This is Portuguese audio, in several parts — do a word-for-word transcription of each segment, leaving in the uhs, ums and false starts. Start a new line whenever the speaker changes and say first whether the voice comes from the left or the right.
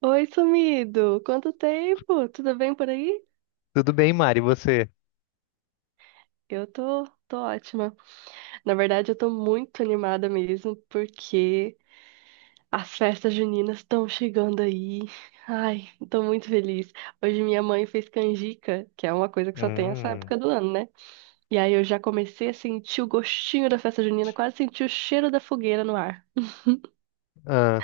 right: Oi, sumido! Quanto tempo? Tudo bem por aí?
left: Tudo bem, Mari, e você?
right: Eu tô, tô ótima. Na verdade, eu tô muito animada mesmo, porque as festas juninas estão chegando aí. Ai, tô muito feliz. Hoje minha mãe fez canjica, que é uma coisa que só tem essa
left: Hum.
right: época do ano, né? E aí eu já comecei a sentir o gostinho da festa junina, quase senti o cheiro da fogueira no ar.
left: Ah,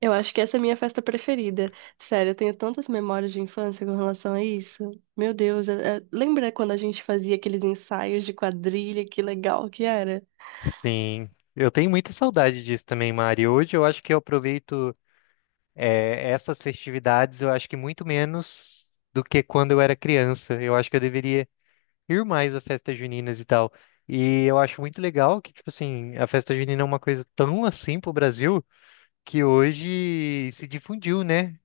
right: Eu acho que essa é a minha festa preferida. Sério, eu tenho tantas memórias de infância com relação a isso. Meu Deus, é- é- lembra quando a gente fazia aqueles ensaios de quadrilha? Que legal que era.
left: sim. Eu tenho muita saudade disso também, Mari. Hoje eu acho que eu aproveito eh, essas festividades, eu acho que muito menos do que quando eu era criança. Eu acho que eu deveria ir mais a festas juninas e tal. E eu acho muito legal que, tipo assim, a festa junina é uma coisa tão assim pro Brasil que hoje se difundiu, né?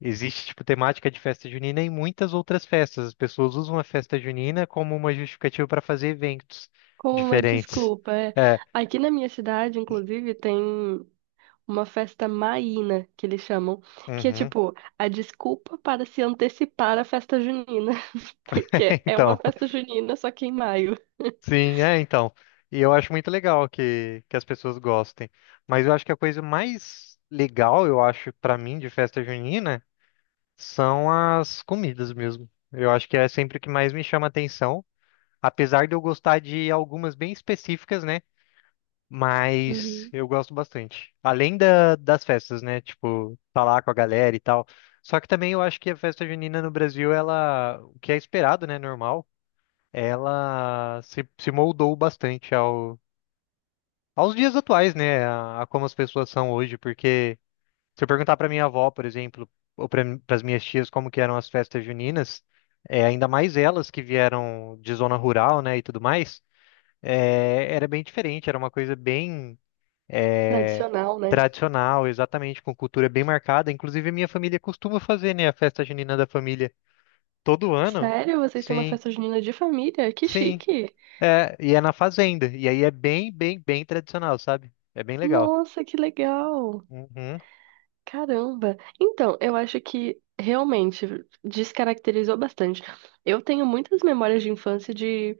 left: Existe, tipo, temática de festa junina em muitas outras festas. As pessoas usam a festa junina como uma justificativa para fazer eventos
right: Como uma
left: diferentes.
right: desculpa. É.
left: É,
right: Aqui na minha cidade, inclusive, tem uma festa maína, que eles chamam, que é
left: uhum.
right: tipo a desculpa para se antecipar à festa junina. Porque é uma
left: Então,
right: festa junina, só que em maio.
left: sim, é, então. E eu acho muito legal que, que as pessoas gostem. Mas eu acho que a coisa mais legal, eu acho, para mim, de festa junina, são as comidas mesmo. Eu acho que é sempre o que mais me chama atenção, apesar de eu gostar de algumas bem específicas, né? Mas
right: Uhum.
left: eu gosto bastante. Além da, das festas, né? Tipo, tá lá com a galera e tal. Só que também eu acho que a festa junina no Brasil, ela, o que é esperado, né? Normal, ela se, se moldou bastante ao, aos dias atuais, né? A, a como as pessoas são hoje. Porque se eu perguntar pra minha avó, por exemplo, ou para as minhas tias como que eram as festas juninas, é, ainda mais elas que vieram de zona rural, né? E tudo mais, é, era bem diferente. Era uma coisa bem é,
right: Tradicional, né?
left: tradicional, exatamente, com cultura bem marcada. Inclusive, a minha família costuma fazer, né, a festa junina da família todo ano.
right: Sério, vocês têm uma
left: Sim,
right: festa junina de família? Que
left: sim.
right: chique!
left: É, e é na fazenda. E aí é bem, bem, bem tradicional, sabe? É bem legal.
right: Nossa, que legal!
left: Uhum,
right: Caramba! Então, eu acho que realmente descaracterizou bastante. Eu tenho muitas memórias de infância de,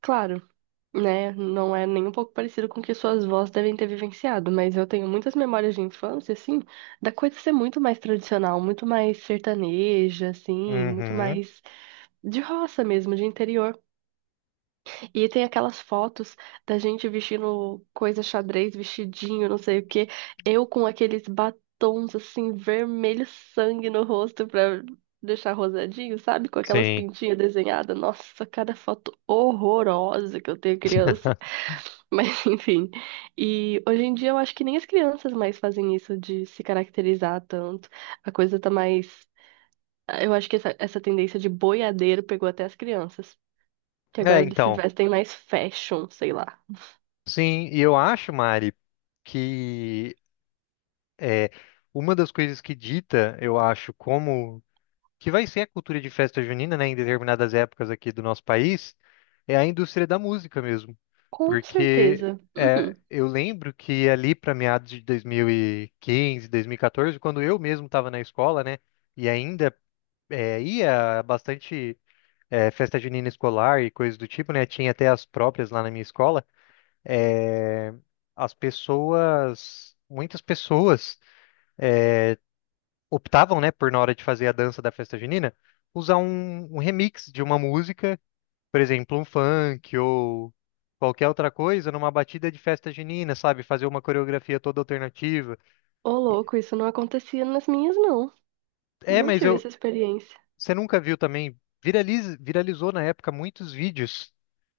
right: claro, né, não é nem um pouco parecido com o que suas vós devem ter vivenciado, mas eu tenho muitas memórias de infância, assim, da coisa ser muito mais tradicional, muito mais sertaneja, assim, muito
left: uhum,
right: mais de roça mesmo, de interior. E tem aquelas fotos da gente vestindo coisa xadrez, vestidinho, não sei o quê. Eu com aqueles batons assim, vermelho sangue no rosto pra deixar rosadinho, sabe? Com aquelas
left: sim.
right: pintinhas desenhadas. Nossa, cada foto horrorosa que eu tenho criança. Mas enfim. E hoje em dia eu acho que nem as crianças mais fazem isso de se caracterizar tanto. A coisa tá mais. Eu acho que essa, essa tendência de boiadeiro pegou até as crianças. Que
left: É,
right: agora eles se
left: então.
right: vestem mais fashion, sei lá.
left: Sim, e eu acho, Mari, que é, uma das coisas que dita, eu acho, como que vai ser a cultura de festa junina, né, em determinadas épocas aqui do nosso país, é a indústria da música mesmo.
right: Com
left: Porque
right: certeza. Uhum.
left: é, eu lembro que ali para meados de dois mil e quinze, dois mil e quatorze, quando eu mesmo estava na escola, né, e ainda é, ia bastante é, festa junina escolar e coisas do tipo, né, tinha até as próprias lá na minha escola é, as pessoas, muitas pessoas optavam, né, por na hora de fazer a dança da festa junina, usar um, um remix de uma música por exemplo, um funk ou qualquer outra coisa numa batida de festa junina, sabe? Fazer uma coreografia toda alternativa.
right: Ô, louco, isso não acontecia nas minhas, não.
left: É,
right: Não
left: mas
right: tive
left: eu,
right: essa experiência.
left: você nunca viu também, viraliz, viralizou na época muitos vídeos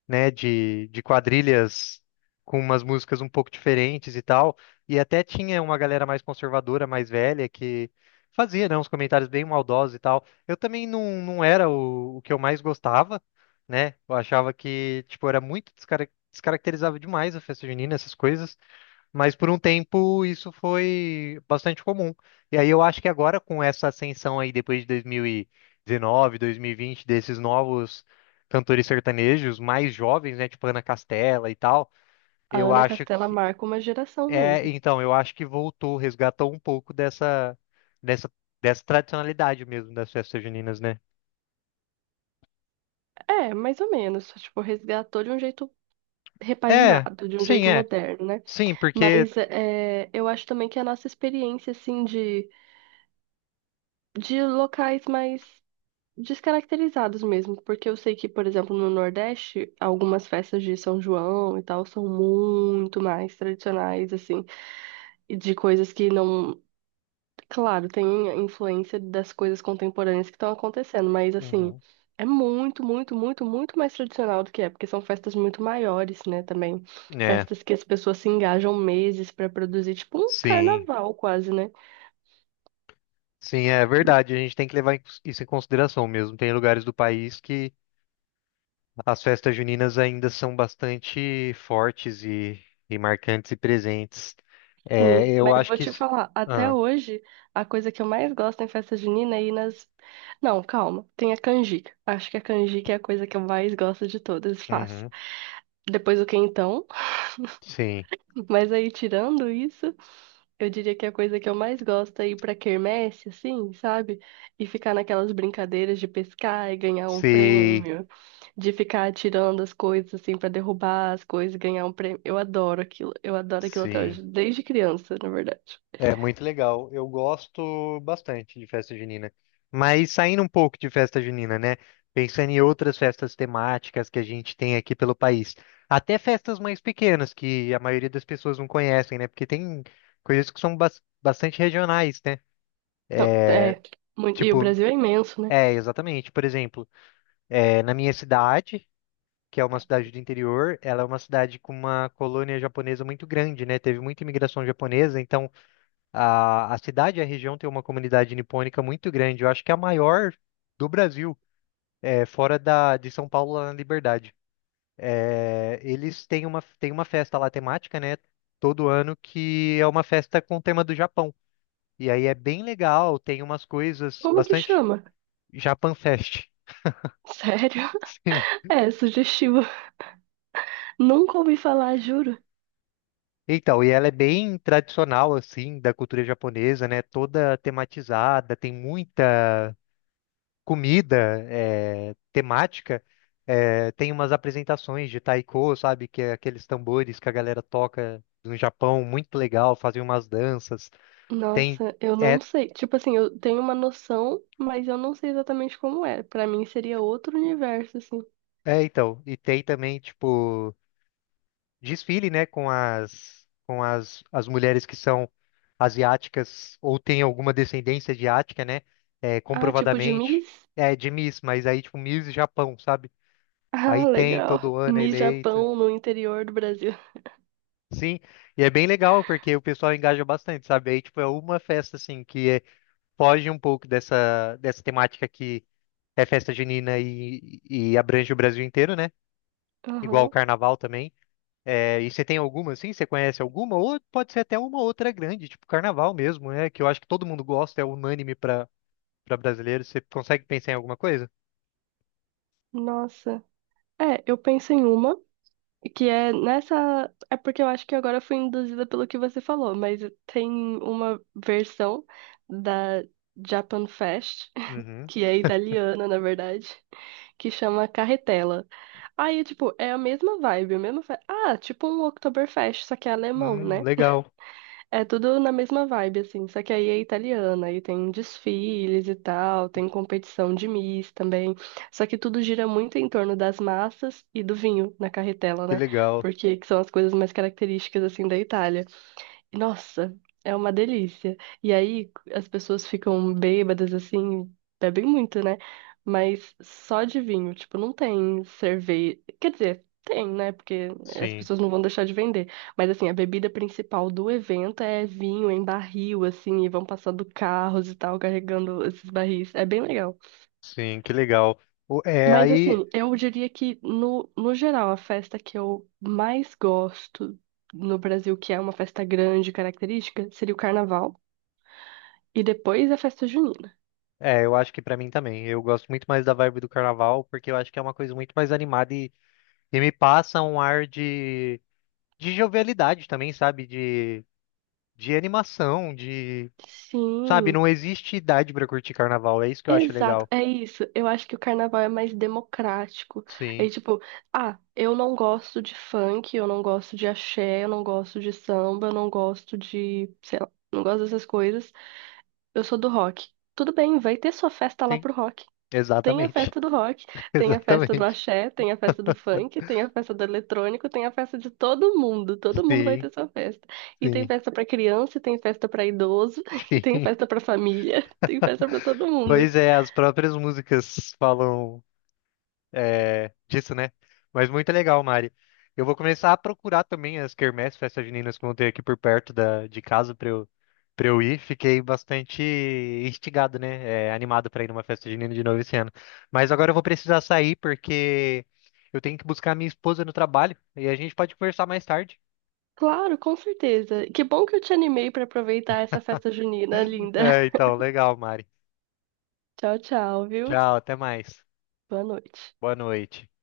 left: né, de, de quadrilhas com umas músicas um pouco diferentes e tal. E até tinha uma galera mais conservadora, mais velha, que fazia, né, uns comentários bem maldosos e tal. Eu também não, não era o, o que eu mais gostava, né? Eu achava que, tipo, era muito descara- descaracterizava demais a festa junina, essas coisas. Mas por um tempo isso foi bastante comum. E aí eu acho que agora com essa ascensão aí depois de dois mil e dezenove, dois mil e vinte, desses novos cantores sertanejos mais jovens, né, tipo Ana Castela e tal,
right: A
left: eu
right: Ana
left: acho
right: Castela
left: que
right: marca uma geração
left: é,
right: mesmo.
left: então, eu acho que voltou, resgatou um pouco dessa dessa dessa tradicionalidade mesmo das festas juninas, né?
right: É, mais ou menos. Tipo, resgatou de um jeito
left: É,
right: repaginado, de um
left: sim,
right: jeito
left: é.
right: moderno, né?
left: Sim, porque
right: Mas é, eu acho também que a nossa experiência, assim, de, de locais mais descaracterizados mesmo, porque eu sei que, por exemplo, no Nordeste, algumas festas de São João e tal são muito mais tradicionais, assim, e de coisas que não. Claro, tem influência das coisas contemporâneas que estão acontecendo, mas, assim,
left: uhum.
right: é muito, muito, muito, muito mais tradicional do que é, porque são festas muito maiores, né, também.
left: É,
right: Festas que as pessoas se engajam meses pra produzir, tipo um
left: sim.
right: carnaval quase, né?
left: Sim, é verdade. A gente tem que levar em cons- isso em consideração mesmo. Tem lugares do país que as festas juninas ainda são bastante fortes e, e marcantes e presentes. É,
right: Sim,
left: eu
right: mas
left: acho
right: vou
left: que
right: te
left: isso.
right: falar, até
left: Ah,
right: hoje, a coisa que eu mais gosto em festa junina é ir nas. Não, calma, tem a canjica. Acho que a canjica é a coisa que eu mais gosto de todas, fácil.
left: uhum,
right: Depois o quentão,
left: sim,
right: mas aí tirando isso, eu diria que a coisa que eu mais gosto é ir pra quermesse, assim, sabe? E ficar naquelas brincadeiras de pescar e ganhar um
left: sim,
right: prêmio, de ficar atirando as coisas, assim, pra derrubar as coisas e ganhar um prêmio. Eu adoro aquilo, eu adoro aquilo até
left: sim.
right: hoje, desde criança, na verdade.
left: É muito legal. Eu gosto bastante de festa junina. Mas saindo um pouco de festa junina, né? Pensando em outras festas temáticas que a gente tem aqui pelo país. Até festas mais pequenas, que a maioria das pessoas não conhecem, né? Porque tem coisas que são bas- bastante regionais, né?
right: Então,
left: É,
right: é, muito, e o
left: tipo,
right: Brasil é imenso, né?
left: é, exatamente. Por exemplo, é, na minha cidade, que é uma cidade do interior, ela é uma cidade com uma colônia japonesa muito grande, né? Teve muita imigração japonesa, então. A, a cidade e a região tem uma comunidade nipônica muito grande. Eu acho que é a maior do Brasil, é, fora da, de São Paulo, lá na Liberdade. É, eles têm uma, têm uma festa lá temática, né? Todo ano, que é uma festa com o tema do Japão. E aí é bem legal, tem umas coisas
right: Como que
left: bastante
right: chama?
left: Japan Fest.
right: Sério?
left: Sim.
right: É, sugestivo. Nunca ouvi falar, juro.
left: Então, e ela é bem tradicional, assim, da cultura japonesa, né? Toda tematizada, tem muita comida, é, temática. É, tem umas apresentações de taiko, sabe? Que é aqueles tambores que a galera toca no Japão, muito legal, fazem umas danças. Tem,
right: Nossa, eu não
left: é,
right: sei. Tipo assim, eu tenho uma noção, mas eu não sei exatamente como é. Pra mim seria outro universo, assim.
left: é, então, e tem também, tipo, desfile, né? Com as, com as, as mulheres que são asiáticas ou têm alguma descendência asiática, né? É,
right: Ah, tipo de
left: comprovadamente.
right: Miss?
left: É, de Miss, mas aí, tipo, Miss Japão, sabe?
right: Ah,
left: Aí tem
right: legal.
left: todo ano é
right: Miss
left: eleito.
right: Japão no interior do Brasil.
left: Sim, e é bem legal porque o pessoal engaja bastante, sabe? Aí, tipo, é uma festa, assim, que é- foge um pouco dessa, dessa temática que é festa junina e, e abrange o Brasil inteiro, né? Igual o
right: Aham.
left: carnaval também. É, e você tem alguma, assim? Você conhece alguma? Ou pode ser até uma outra grande, tipo carnaval mesmo, né? Que eu acho que todo mundo gosta, é unânime para para brasileiro. Você consegue pensar em alguma coisa?
right: Nossa. É, eu penso em uma. Que é nessa. É porque eu acho que agora eu fui induzida pelo que você falou, mas tem uma versão da Japan Fest,
left: Uhum.
right: que é italiana, na verdade, que chama Carretela. Aí, tipo, é a mesma vibe, a mesma. fe- Ah, tipo um Oktoberfest, só que é alemão,
left: Hum,
right: né?
left: legal,
right: É tudo na mesma vibe, assim, só que aí é italiana, aí tem desfiles e tal, tem competição de Miss também. Só que tudo gira muito em torno das massas e do vinho na carretela,
left: que
right: né?
left: legal.
right: Porque que são as coisas mais características, assim, da Itália. Nossa, é uma delícia. E aí as pessoas ficam bêbadas assim, bebem muito, né? Mas só de vinho, tipo, não tem cerveja. Quer dizer, tem, né? Porque as
left: Sim,
right: pessoas não vão deixar de vender. Mas assim, a bebida principal do evento é vinho em barril, assim, e vão passando carros e tal, carregando esses barris. É bem legal.
left: sim, que legal. O- É,
right: Mas
left: aí.
right: assim, eu diria que no, no geral, a festa que eu mais gosto no Brasil, que é uma festa grande, característica, seria o carnaval. E depois a festa junina.
left: É, eu acho que pra mim também. Eu gosto muito mais da vibe do carnaval, porque eu acho que é uma coisa muito mais animada e, e me passa um ar de, de jovialidade também, sabe? De, de animação, de, sabe? Não
right: Sim,
left: existe idade pra curtir carnaval, é isso que eu acho
right: exato,
left: legal.
right: é isso. Eu acho que o carnaval é mais democrático. Aí,
left: Sim,
right: tipo, ah, eu não gosto de funk, eu não gosto de axé, eu não gosto de samba, eu não gosto de, sei lá, não gosto dessas coisas. Eu sou do rock. Tudo bem, vai ter sua festa lá
left: sim,
right: pro rock. Tem a
left: exatamente.
right: festa do rock, tem a festa do
left: Exatamente.
right: axé, tem a festa do funk, tem a festa do eletrônico, tem a festa de todo mundo. Todo mundo vai
left: Sim,
right: ter sua festa. E tem
left: sim,
right: festa pra criança, e tem festa pra idoso, e tem
left: sim.
right: festa pra família, tem festa pra todo mundo.
left: Pois é, as próprias músicas falam é, disso, né? Mas muito legal, Mari. Eu vou começar a procurar também as quermesses, festas juninas que vão ter aqui por perto da, de casa para eu, para eu ir. Fiquei bastante instigado, né? É, animado para ir numa festa junina de novo esse ano. Mas agora eu vou precisar sair porque eu tenho que buscar minha esposa no trabalho e a gente pode conversar mais tarde.
right: Claro, com certeza. Que bom que eu te animei pra aproveitar essa festa junina linda.
left: É, então, legal, Mari.
right: Tchau, tchau, viu?
left: Tchau, até mais.
right: Boa noite.
left: Boa noite.